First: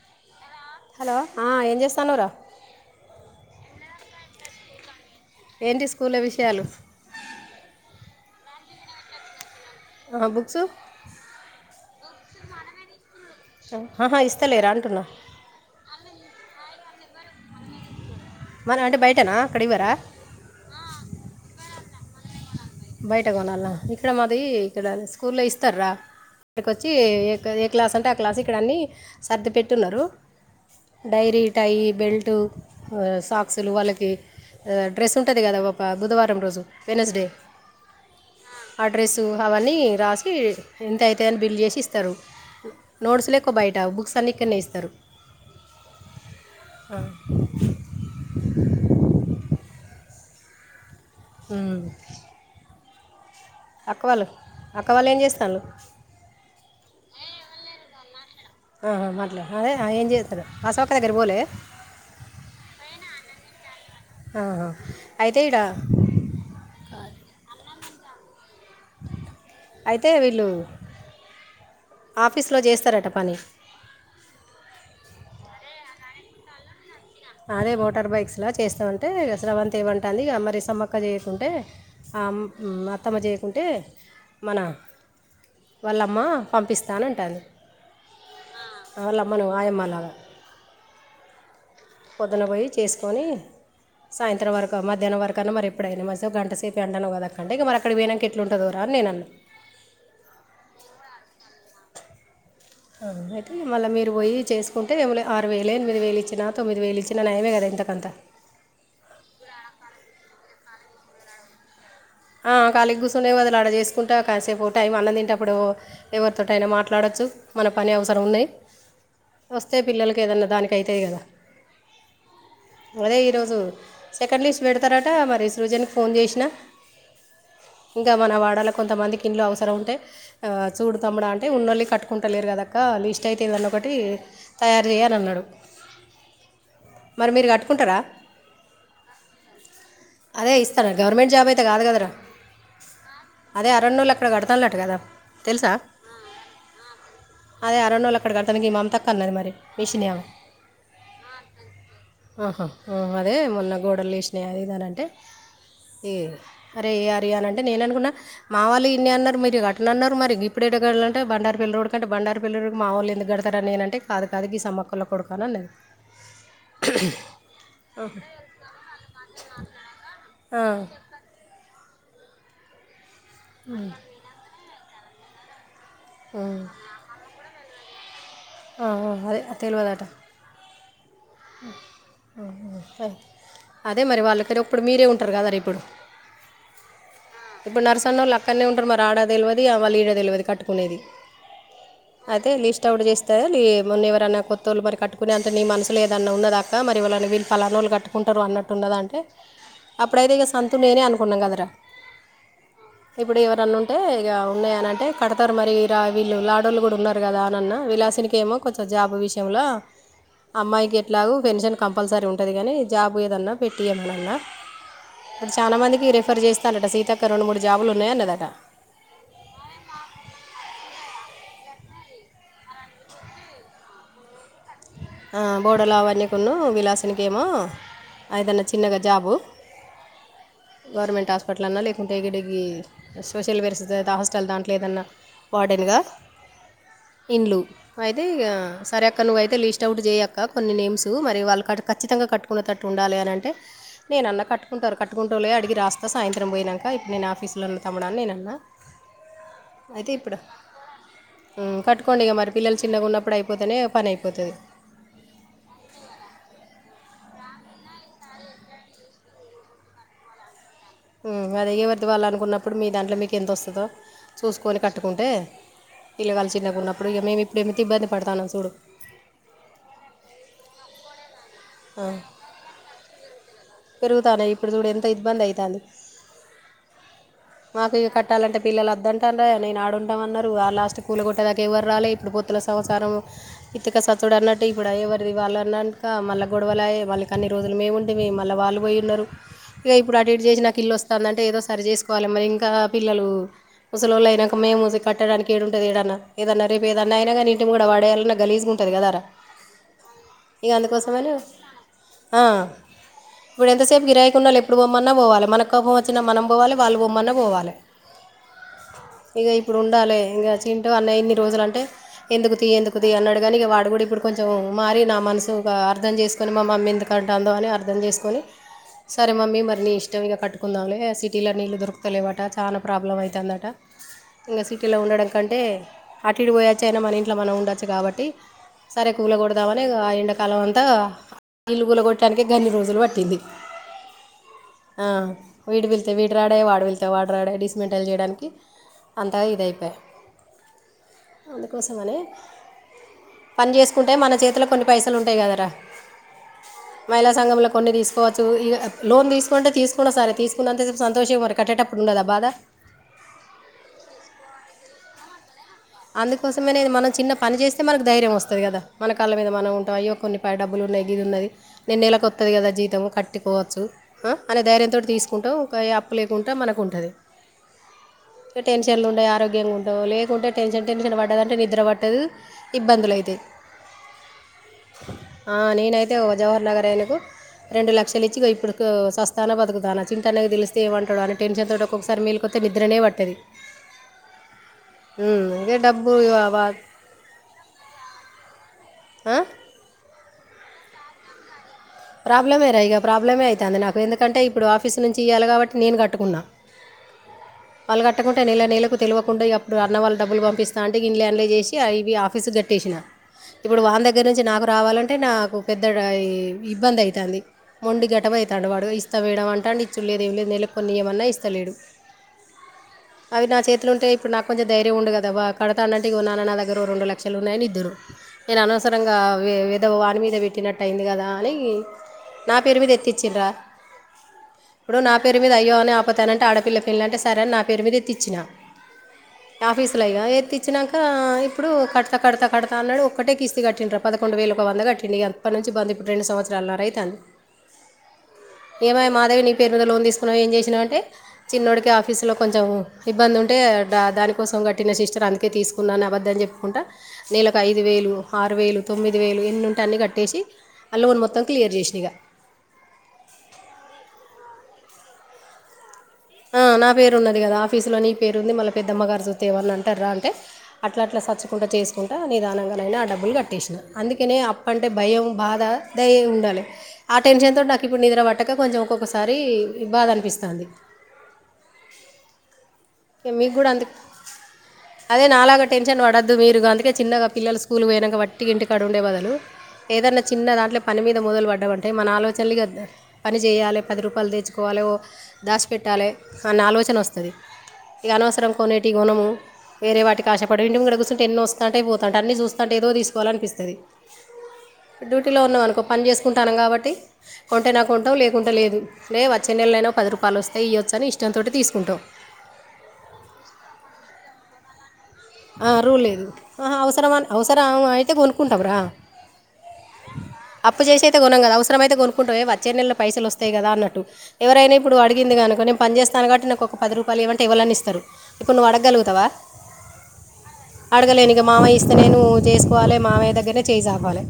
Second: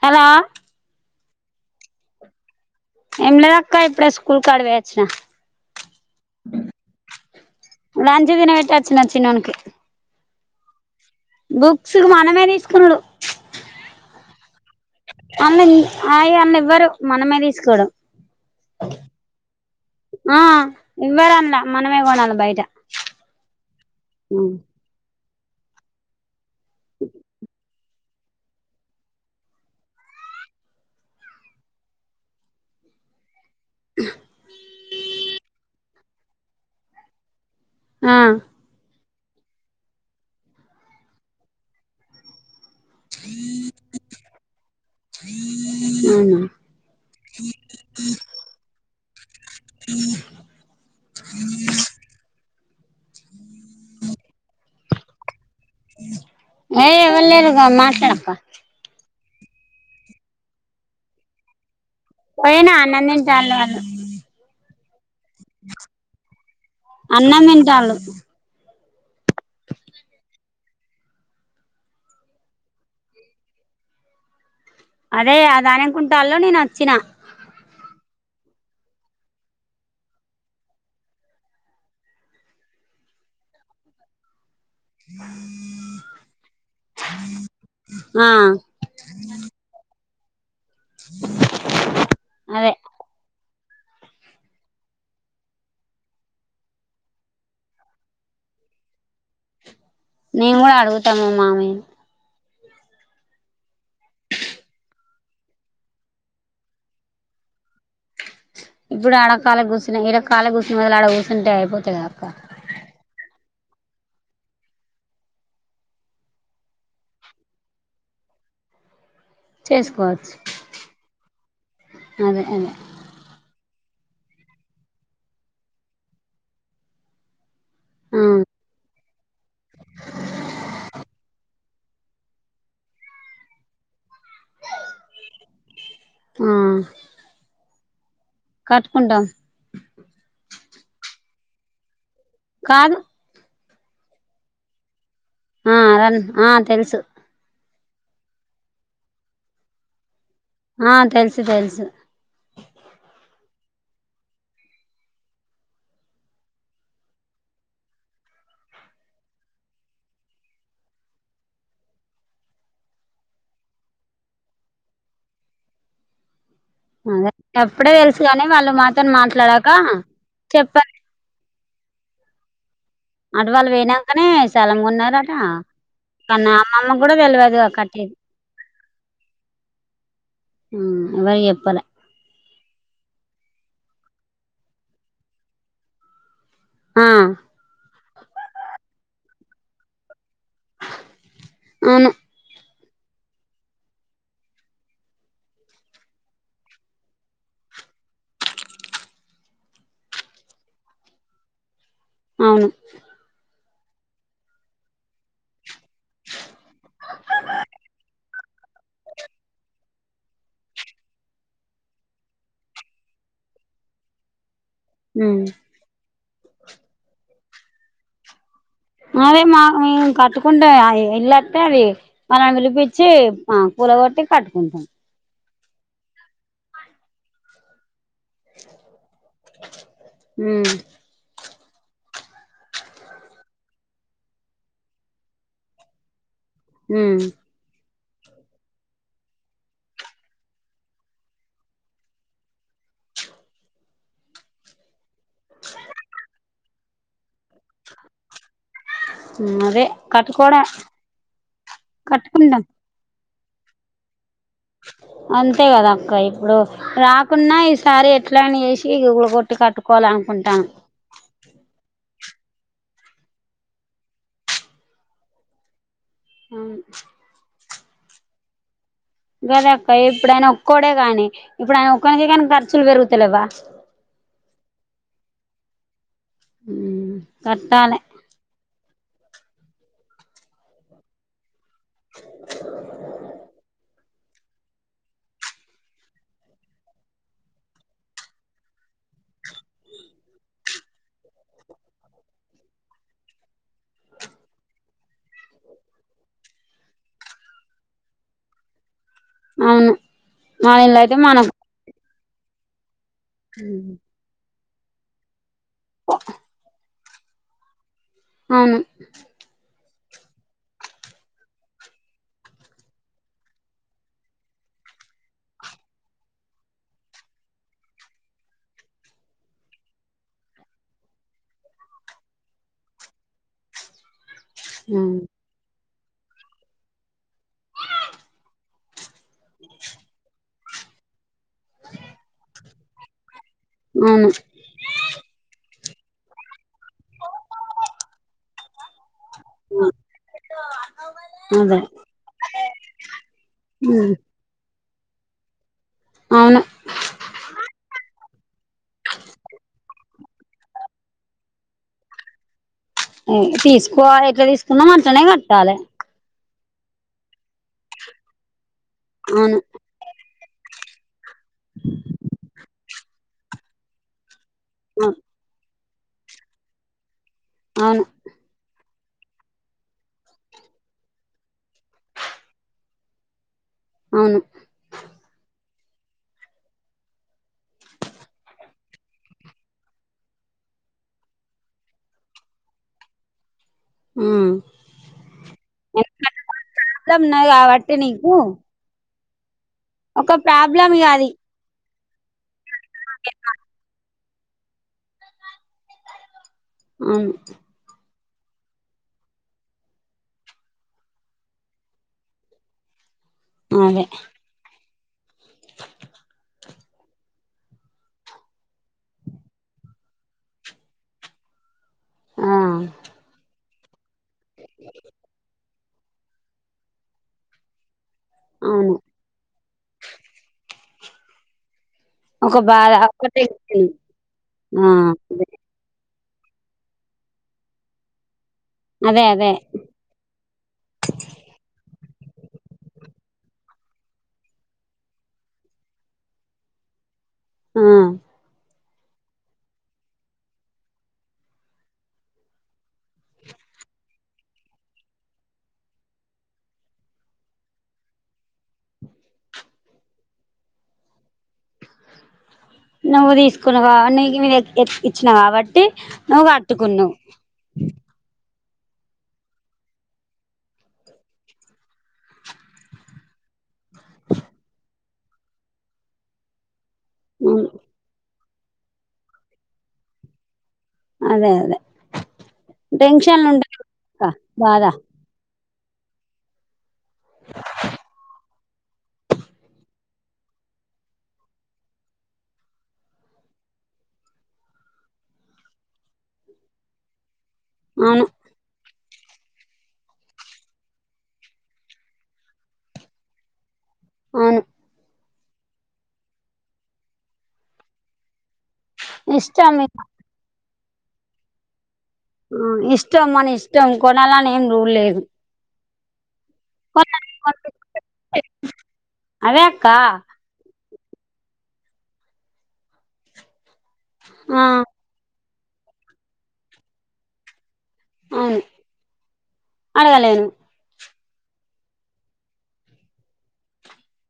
Hello ఆ ఏం జేస్తాన్నావ్ రా ఏంలేద్ అక్క ఇప్పుడే స్కూల్ కాడిక్ పోయొచ్చిన ఏంటి స్కూల విషయాలు లంచ్ తిన వెట్టొచ్చిన చిన్నోన్కి ఆ బుక్సు బుక్స్ కు మనమే తీస్కునుడు ఆహా ఇస్తలేరా అంటున్న అన్న ఆయ అన్న ఇవ్వరు మనమే తీస్కోడం మనం అంటే బైట నా అక్కడ్ ఇవ్వరా ఆ ఇవ్వరన్ల మనమే కొనాలి బయట బయట కొనాలా ఇక్కడ మాది ఇక్కడ స్కూల్లో ఇస్తార్రా ఇక్కడికొచ్చి ఏ క్లాస్ అంటే ఆ క్లాస్ ఇక్కడ అన్ని సర్ది పెట్టున్నారు డైరీ టై బెల్టు ఆ సాక్సులు వాళ్ళకి ఆ డ్రెస్ ఉంటది కదా ఒక బుధవారం రోజు వెడ్నెస్ డే ఆ అడ్రస్సు అవన్నీ రాసి ఎంత అైతే అని బిల్ చేసి ఇస్తారు నోట్స్ లే [unintelligible] బయట బుక్స్ అన్ని ఇక్కడ నే ఇస్తారు హ హ ఉ అక్క వాళ్ళు అక్క వాళ్ళు ఏం [unintelligible] ఏ ఇవ్వలు లేరు ఇగో మాట్లాడు అక్క హ మాట్లేదు అదే ఏం చేస్తారు అశోక దగ్గర పోలే పోయినా అన్నం [unintelligible] ఆహా అయితే ఇడ అన్నం తింటాడు అయితే వీళ్ళు ఆఫీస్లో చేస్తారట పని అదే అది అనుకుంటాలు [unintelligible] నేను వచ్చిన అదే మోటార్ బైక్స్లా చేస్తామంటే స్రవంతి ఏమంటది ఇగ మరి సమ్మక్క చేయకుంటే మా అత్తమ్మ చేయకుంటే మన వాళ్ళ అమ్మ పంపిస్థానంటుంది ఆ ఆలమ్మను ఆయమ్మ లాగ పొద్దున పోయి అదే చేసుకొని సాయంత్రం వరకు మధనం వరకున్నా మరి ఎప్పుడైనా మ గంటసేపు ఎంనువు కద అండి ఇ మ అక్కడికి పోయనాక ఎట్లుంటదొ రా అని నేను అన్నా నేను కూడ అడుగుత మామయ్య నీ అయితే మళ్ళీ మీరు పోయి చేసుకుంటే ఏ ఆరు వేలే ఎనిమిది వేలు ఇచ్చిన తొమ్మిది వేలు ఇచ్ నయమే కదా ఎంత కాంత ఇప్పుడు ఆడ కాలిగ గుస్సనే ఇడ కాలిగా కుసునే బాధలు ఆడ కూసుంటే అయిపోతది కదా అక్క కళీకి కూర్చునే బాధలు ఆడ చేసుకుంటా కాసేపు టైం అన్నది తింటేప్పుడు ఎవరితోటి అయిన మాట్లాడచ్చు మన పని అవసరం ఉన్నాయి వస్తే పిల్లలకి చేసుకోవచ్చు ఏదన్నా దానికి అయితాయ్ కదా అదే ఈరోజు సెకండ్ లిస్ట్ పెడతారట మరి సృజన్ కి ఫోన్ చేసిన ఇంకా ఆ మన వాడలో కొంతమందికి ఇండ్లు అవసరం ఉంటే చూడు తమ్ము అంటే ఉన్నళ్ళి కట్టుకుంట కుంట లేరు కదాక్క లిస్ట్ అయితే ఇదన్న ఒకటి తయారు చేయాలి అన్నాడు ఆ మరి మీరు కట్టుకుంటారా కట్టుకుంటాం అదే ఇస్త [unintelligible] గవర్నమెంట్ జాబ్ ఐతే కాదు కదరా కాదు అదే అరణోళ్ళు అక్కడ కడతునున్నట్టు కదా తెలుసా ఆ అద ఆ తెలుసు అదే అరణోళ్ళ అక్కడ కడతానికి ఈ మా [unintelligible] అన్నది మరి మీషినయామా ఆ తెల్సు తెల్సు ఆహా అదే మొన్న గోడలు లేసినాయి అది ఇదని అంటే ఇ అరే అరే అనీ అంటే నేను అనుకున్నా మా వాళ్ళ ఇన్నె అన్నారు మీరు కట్నన్నారు మరి గీప్పుడు ఎడ గడ అంటె బండారపల్లిరోడ్ బండారిపల్లిరోడ్ కి మా వోళ్ళు ఎందుకు కడ్ [unintelligible] నేనంటే కాదు కాదు ఈ సమ్మక్కల్లో కొడుకు అని అన్నది అదే అప్పుడే తెలుసుగాని వాళ్ళు మాతోని మాట్లాడాక ఆ, చెప్పం అట్వాళ్ళు పోయినంకనే స్థలం కోన్నారట ఆ, కానీ ఆమ్మమ్మ కూడా తెలవదు కట్టేట్ది ఆ అదే తెలవదట ఉమ్ ఎవర్కి చెప్పలే అదే మరి వాళ్ళకెర ఇప్పుడు మీరే ఉంటరు కదా ర ఇప్పుడు హా ఇప్పుడు నరసన్న ఓళ్ళు అక్కన్నే ఉంటరు మరి ఆడ తెలవది మళ్ళ ఈడది తెలవది కట్టుకునేది అవును అయితే లిస్ట్ ఔట్ చేస్తే లే మొన్న ఎవరనా కొత్తోళ్ళు మరి కట్టుకునే అంత నీ మనసులో ఏదన్నా ఉన్నదా మరి ఏవలన్న వీళ్ళు పలానోళ్లు కట్టుకుంటరు అన్నట్టున్నద అంటే అప్పుడైతే ఇగ సంతు నేనే అనుకున్నాం కదరా అవును ఇప్పుడు ఎవరన్న ఉంటే ఇగ ఉన్నాయ అని అంటే కడతరు మరీ వీళ్ళు లాడోళ్లు కూడా ఉన్నారు కదా అని అన్న విలాసునికేమో కొంచెం జాబ్ విషయంల అమ్మాయికి ఎట్లాగో పెన్షన్ కంపల్సరీ ఉంటది కనీ జాబ్ ఏదన్నా పెట్టియమన హ్మ్. ఇప్పుడు చానా మందికి రిఫర్ చేస్తాండట సీతక్క రెండు మూడు జాబులు ఉన్నయి అన్నదట అదే మా మేము కట్టుకుంటే అ ఎల్లత్తే అది మనల్ని పిలిపించి మ కూలగొట్టి కట్టుకుంటం ఆ బోడలావన్యకును విలాసునికేమో ఆ ఏదన్న చిన్నగ జాబు హ్మ్. గవర్నమెంట్ హాస్పిటల్నాన్నా లేకుంటే ఎడిగ్రీ సోషల్ వెల్ఫేర్హాస్స్టల్ దాంట్ల ఏదన్న వార్డెన్గా ఉ ఇండ్లు అయితే ఇగ సరే అక్క నువ్వయితే లిస్ట్ ఔట్ చేయక్క కొన్ని నేమ్స్ మరి వాళ్ళ కాడా ఖచ్చితంగా కట్టుకునేటట్టు ఉండాలి అని అంటే నేనన్న కట్టు ఉంటారు కటుకుంటులేయే అడిగి రాస్తా సాయంత్రం పోయినంక ఇప్పుడు నేను ఆఫీస్ లున్న తమ్ముడాని నేనన్న హ్మ్. అదే అయితే ఇప్పుడ కట్టుకోవడం కట్టుకోండిగా మరి కట్టుకుంటాం పిల్లలు చిన్నగ ఉన్నప్పుడు అయిపోతేనే ఓ పనయిపోతది అంతేగదా అక్క ఇప్పుడు రాకున్నా ఈసారి ఎట్ల అయిన చేసి ఇల్లు గులకట్టి కట్టుకోవాలనుకుంటానం అదే ఎవరిది వాళ్ళ అనుకున్నప్పుడు మీ దాంట్లో మీకు ఎంత వస్తదో చూసుకొని కట్టుకుంటే పిల్లగాళ్ళు అవును చిన్నగా ఉన్నప్పుడు ఇగ మేము ఇప్పుడు ఏంత ఇబ్బంది పడతాన్నం చూడు గదే అక్క ఇప్పుడు ఆయన ఒక్కోడే గానీ ఇప్పుడు ఆయన ఒక్కనికైన కానీ ఖర్చులు పెరుగుతలేవా పెరుగుతాన్నయి ఇప్పుడు చూడు ఎంత ఇబ్బంది అయితాంది ఊ కట్టాలే కట్టాలంటే పిల్లలద్దంటారాయే నేను ఆడుంటాం అన్నారు ఆ లాస్ట్కి కూల కొట్టే దాక ఎవరు రాలే ఇప్పుడు పొత్తుల సంసారం ఇతుక ఇప్పుడు అన్నట్టు ఇప్పుడు అయ్యవారి వాళ్ళ అన్నాంక మళ్ళ గొడవలాయే మళ్ళీ కన్ని రోజులు మేము ఉంటిమి మళ్ళీ వాళ్ళు పోయి ఉన్నరు నువ్వే ఇప్పుడు అటు ఇటు చేసి నాకు ఇల్లు వస్తందంటే ఏదో సరి చేసుకోవాలి మరి ఇంకా పిల్లలు ముసలలోళ్ళ అయినంక మేము కట్టడానికి ఏడుంటది ఏడన్నా ఏదన్నా రేపు ఏదన్నా అయినా గానీ ఇంటి ముంగడ పడేయ్యాలన్నా గలీజుకుం టదిగదారా అవును మా ఇళ్లయితే మనం ఆ ఇప్పుడు ఎంతసేపు గిరాయికి ఉంన్నోళ్లు ఎప్పుడు పొమ్మన్నా పోవాలి మనకు కోపం వచ్చిన మనం పోవాలి వాళ్లు పొమ్మన్నా పోవాలి అవును ఇగ ఇప్పుడుండాలె ఇంగ చింటూ అన్న ఎన్ని రోజులంటే ఎందుకు తీ ఎందుకు తీ అన్నాడుగానీ ఇగ వాడు కూడా ఇప్పుడు కొంచెం మారి నా మనసు గ అర్థం చేసు మా మమ్మెందుకంటాందో అని అర్థం చేసుకొని సరే మమ్మీ మరి నీ ఇష్టం ఇగ కట్టుకుందాంలే సిటీల నీళ్ళు దొరుకుతలేవట చానా ప్రాబ్లం అయితాందట ఇంగ సిటీలో ఉండడం కంటే అటి ఇటు బొయొచ్చైనా మన ఇంట్లో మనం ఉండొచ్చు గాబట్టి సరే కూల గొడదామని ఆ ఎండాకాలం అంతా ఇల్లు కూల కొట్టానికి గన్ని రోజులు పట్టింది అవును ఆ వీడు వెళ్తే వీడు రాడే వాడు వెళ్తే వాడు రాడే డిస్మెంటిల్ జెయడానికి అంత ఇదైపే అదే అందుకోసమనే పని చేసుకుంటే ఉమ్, మన చేతులకు కొన్ని పైసలుంటయి గదరా అవును మహిళా సంఘంలో కొన్ని దీసుకోవచ్చు ఇగ లోన్ తీసుకుంటే తీసుకున్నా సరే తీ కున్నంతసేప్ సంతోషంవర కట్టేటప్పుడుండద బాధ తీసుకోవాలెట్ల తీసుకున్నం అట్లనే గట్టాలె అందుకోసమనేది మనం చిన్న పని చేస్తే మనకు ధైర్యం వస్తది గదా మన కళ్ళ మీద అవును మనం ఉంటం అయ్యో కొన్ని డబ్బులున్నయి గిదున్నది నన్నెలకత్తుది గదా జీతం కట్టుకోవచ్చు అనే ధైర్యంతోటి అవును తీసుకుంటావ్ ఒక అప్పు లేకుంటా మనకు ఉంటుంది అవును ఇంక టెన్షన్లు ఉండే ఆరోగ్యంగా ఉండవు లేకుంటే టెన్షన్ టెన్షన్ బడ్డదంటే నిద్ర పట్టదు ఇబ్బందులైతయ్ అవును ఆ నేనైతే ఒ జవహర్ నగర్ అయనకు రెండు లక్షలు ఇచ్చి గో ఇప్పుడు సస్తాన బతుకుతానా చింతనైగి తెలిస్తే ఏమంటాడో అని టెన్షన్ తోటి ఒక్కొకసారి మేలుకో నిద్రనే పట్టది హ్మ్ హ్మ్ డబ్బు అవా న గాబట్టి నీకు ఆ ఒక ప్రాబ్లం ఇగ అది ప్రాబ్లమే రా ఇగా ప్రాబ్లమే అయితాంది నాకు ఎందుకంటే ఇప్పుడు ఆఫీస్ నుంచి ఇయ్యాల గాబట్టి నేను కట్టుకున్నా అవును వాళ్ళ గట్టకుంటే నెల నెలకు తెల్వకుండా ఇగ అప్పుడు అన్న వాళ్ళు డబ్బులు పంపిస్తాంటే గిన్లే అన్లే చేసి ఇవి ఆఫీస్ ట్టేసిన ఇప్పుడు అదే వాని దగ్గర నుంచి నాకు రావాలంటే నాకు పెద్ద ఇబ్బంది అయితాంది మొండి గటమైతాండు వాడు ఇస్త మేడం అంటాడు ఇచ్చుడు లేదు ఏం లేదు నెలకొన్ని ఇయమన్నా ఇస్తలేడు ఆ అవి నా చేతులో ఉంటే ఇప్పుడు నాకు కొంచెం ధైర్యం ఉండు కద బ కడ అన్నంటిగో నాన్న నా దగ్గరో రొండు లక్షలు ఉన్నయని ఇద్దురు నేను అవును అనవసరంగా వే వాని మీద బెట్టినట్టు అయింది గదా అని నా ఒక పేరు బాధ మీద ఒక్కటే ఎత్తిచింరా గుర్తు. ఆ ఇప్పుడు నా పేరు మీద అయ్యో అనే పతానంటే ఆడపిల్ల పెళ్లంటే సరే అనా పేరు మీద ఎత్తిచ్చినా అదే అదే ఆఫీస్లో ఇగ ఎత్తిచ్చినాక ఇప్పుడు కడతా కడతా కడతా అన్నాడు ఒక్కటే కిస్తీ కట్టిన్రప్పు పదకొండు వేలు ఒక వంద గట్టిండు ఇగ అప్పటి నుంచి బంద్ ఇప్పుడు రెండు సంవత్సరాలున్న ఐతాంది ఆ ఏమే మాధవి నీ పేరు మీద లోన్ తీసుకున్నావు ఏం చేసినావ్ అంటే చిన్నోడికి ఆఫీస్లో కొంచెం ఇబ్బంది ఉంటే డా దానికోసం కట్టిన సిస్టర్ అందుకే తీసుకున్నాను అని అబద్దం చెప్ కుంటా నెలకు ఐదు వేలు ఆరు వేలు తొమ్మిది వేలు ఎన్నుంటే అన్నీ కట్టేసి ఆ లోన్ మొత్తం చేసిన ఇగ నువ్వు తీసుకున్నావ నీకు నేను ఇచ్చిన కాబట్టి నువ్వు ఆ నా కట్టుకున్నావు పేరు ఉన్నది కదా ఆఫీస్లో నీ పేరు ఉంది మళ్ళ పెద్దమ్మ గారు చుతే ఏమన్నా అంటార్రా అంటే అట్లా అట్లా సచ్చుకుంట చేసుకుంటా నిదానంగానైనా ఆ డబ్బులు కట్టేసిన అందుకనే అంటే భయం బాధ దయ ఉండాలే ఆ టెన్షన్ అవును తో నాకు ఇప్పుడు నిద్ర పట్టక కొంచెం ఒక్కొక్కసారి బాధ అనిపిస్తంది అదే అదే టెన్షన్లు మీకు కూడా ఉంటాయి అందు కా బాధ అదే నాలాగా టెన్షన్ పడద్దు మీరు అందుకే చిన్నగా పిల్లలు స్కూల్ పోయినంక వట్టి గా ఇంటికాడ ఉండే బదలు ఏదన్నా చిన్న దాంట్లో పని మీద మొదలుపడ్డమంటే మన ఆలోచనలు ఇగ పని చేయాలే పది రూపాయలు తెచ్చుకోవాలే ఓ దాసి పెట్టాలే అన్న ఆలోచన వస్తది ఇగా అవును అనవసరం కొనేటి కొనము వేరే వాటి ఆశపడి ఇంటిముంగట కుసుంటే ఎన్నో వస్తుంటాయి పోతంటాయి అన్ని చూస్తంటే ఏదో తీసుకోవాలీ అనిపిస్తది అవును డ్యూటీలో ఉన్నాం అనుకో పని చేసుకుంటాం కాబట్టి కొంటేనో కొంటాం లేకుంటే లేదు లే వచ్చే ఇష్టం నెలలైనా ఇక పది రూపాయలు వస్తాయి ఇయ్యాచు అనీ ఇష్టంతోటి తీసుకుంటవు ఆ ఇష్టం మన ఇష్టం కొనాలని ఏం రూల్ లేదు ఆ రోల్ లేదు ఆహా అవసరం కొనాలి, కొనుక్కుంటే అవసరమైతే కొనుకుంటాం రా అదే అక్క అప్పు చేసి ఐతే కొనం కద అవసరమయితే కోనుకుంటం వచ్చే నెల పైసలువస్తాయి కదా అన్నట్టు ఆ ఎవరైనా ఇప్పుడు అడిగింది కనుకో నేను పని చేస్తాన కాబట్టి నాకు ఒక పది రూపాయలు ఇయ్యామంటే ఎవరన్నా ఇస్తరు ఇప్పుడు అవును నువ్వు అడగలుగుతవ అడగలేను అడగలేను ఇగ మామయ్య ఇస్తే నేను చేసుకోవాలి మామయ్య దగ్గరనే చేయిచాపాలే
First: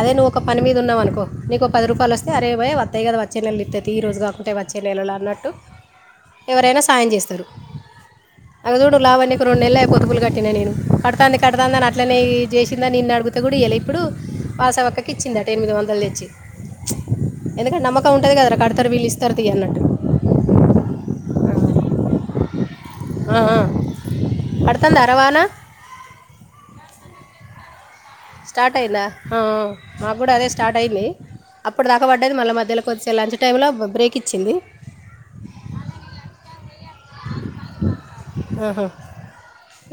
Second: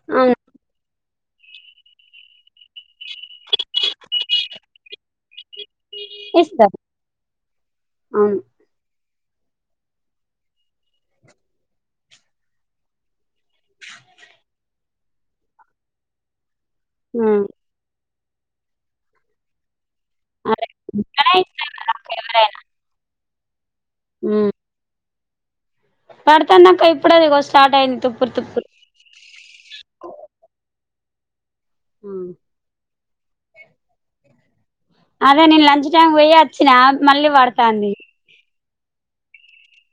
అదే నువ్ అవును ఒక పని మీద ఉన్నవు అనుకో నీకో పది రూపాయలు వస్తే అరెబై వత్తాయి కదా వ చ్చే నెల ఇత్తతియి ఈ రోజు కాకుంటే వచ్చే నెలలో అన్నట్టు ఇస్తారు ఎవరైన సాయం చేస్తరు అవును అగ చూడు లావణ్య కు రెండు నెలలయే పొదుపులు కట్టి ట్టిన నేను కడతంది కడతందని అట్లనే చేసింది అని నిన్ను అడుగుతే కూడా ఇయ్యాలే ఇప్పుడు వాసవి అక్కకు ఇచ్చిందట ఎనిమిది వందలు తెచ్చి ఆ ఎందుంటే నమ్మకం ఉంటది కదరా కడతరు వీళ్ళు ఇస్తారు తీయి అన్నట్టు అదే [unintelligible] అ ఆ పడుతందరా వాన పడుతంది అక్క ఇప్పుడే ఇగో స్టార్ట్ అయింది తుప్పు స్టార్ట్ అయిందా ఆ ఆ మా కూడా అదే స్టార్ట్ అయింది అప్పుడు దాకా పడ్డది మళ్ళీ మధ్యల కొద్దిసే లంచ్ టైమ్ లో బ్రేక్ ఇచ్చింది అదే నేను లంచ్ టైం పోయి వచ్చిన మళ్ళీ పడతాంది ఆహా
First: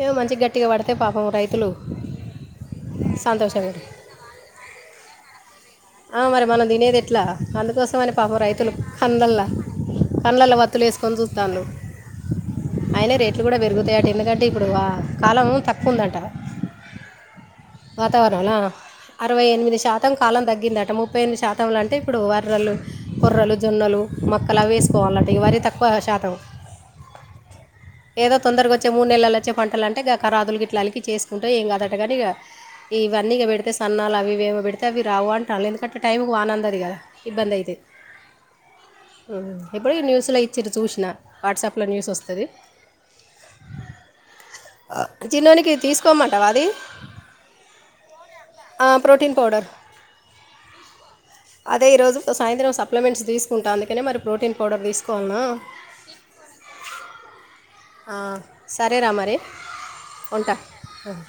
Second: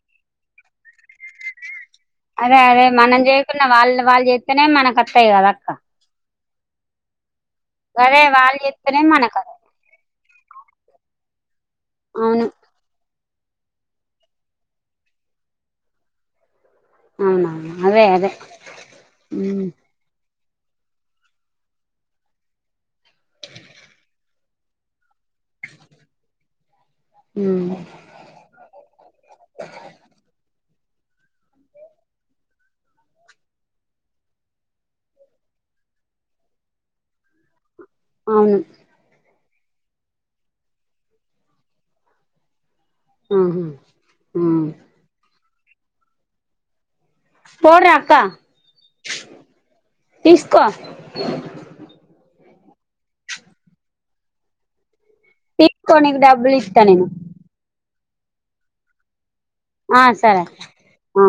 ఏమో మంచి గట్టిగా పడితే పాపం రైతులు అదే అదే మనం చేయకున్న సంతోషంగా వాళ్ళు వాళ్ళు చేస్తేనే మనకు వత్తయి కదా అక్క ఆ మరి మనం తినేది ఎట్లా అందుకోసం అని అదే పాపం వాళ్ళు రైతులు చేస్తేనే కన్లల్ల మనకు కండ్లల్ల వత్తులు వేసుకొని చుత్తాలు అవును అయిన రేట్లు కూడా పెరుగుతాయట ఎందుకంటే ఇప్పుడు కాలం తక్కువ ఉందంట అవున వాతావరణంలా అరవైఎనిమిది శాతం. మొత్తం కాలం తగ్గిందట ముప్పై ఎనిమిది శాతంలో అంటే ఇప్పుడు యర్రలు కొర్రలు జొన్నలు మొక్కలు వేసుకోవాలంట ఇవ్వని తక్కువ శాతం హు ఏదో తొందరగా వచ్చే మూడు నెలలు వచ్చే పంటలు అంటే గ రాదులు గ ఇట్లాలకి చేసుకుంటే ఏం కాదుదటటుగానీ ఇవన్నీక పెడితే సన్నాలు అవివిమో పెడితే అవి రావు అంటారు ఎందుకంటే టైంకి వానందిది కదా ఇబ్బంది అయితే అవును ఎప్పుడో ఈ న్యూస్లో ఇచ్చారు చూసినా వాట్సాప్లో న్యూస్ వొస్తది మ్ హు ఆ చిన్నోడికే తీసుకోమంటావా అది తోడురా అక్క ఆ, ప్రోటీన్ పౌడర్ తీసుకో అదే ఈరోజు సాయంత్రం సప్లిమెంట్స్ తీసుంటా అందుకనే మరీ ప్రోటీన్ పౌడర్ తీసుకు తీసుకో నీకు డబ్బులు ఇస్తా నేను ఆ సరే రా మరి ఆ సరే ఉంటా హా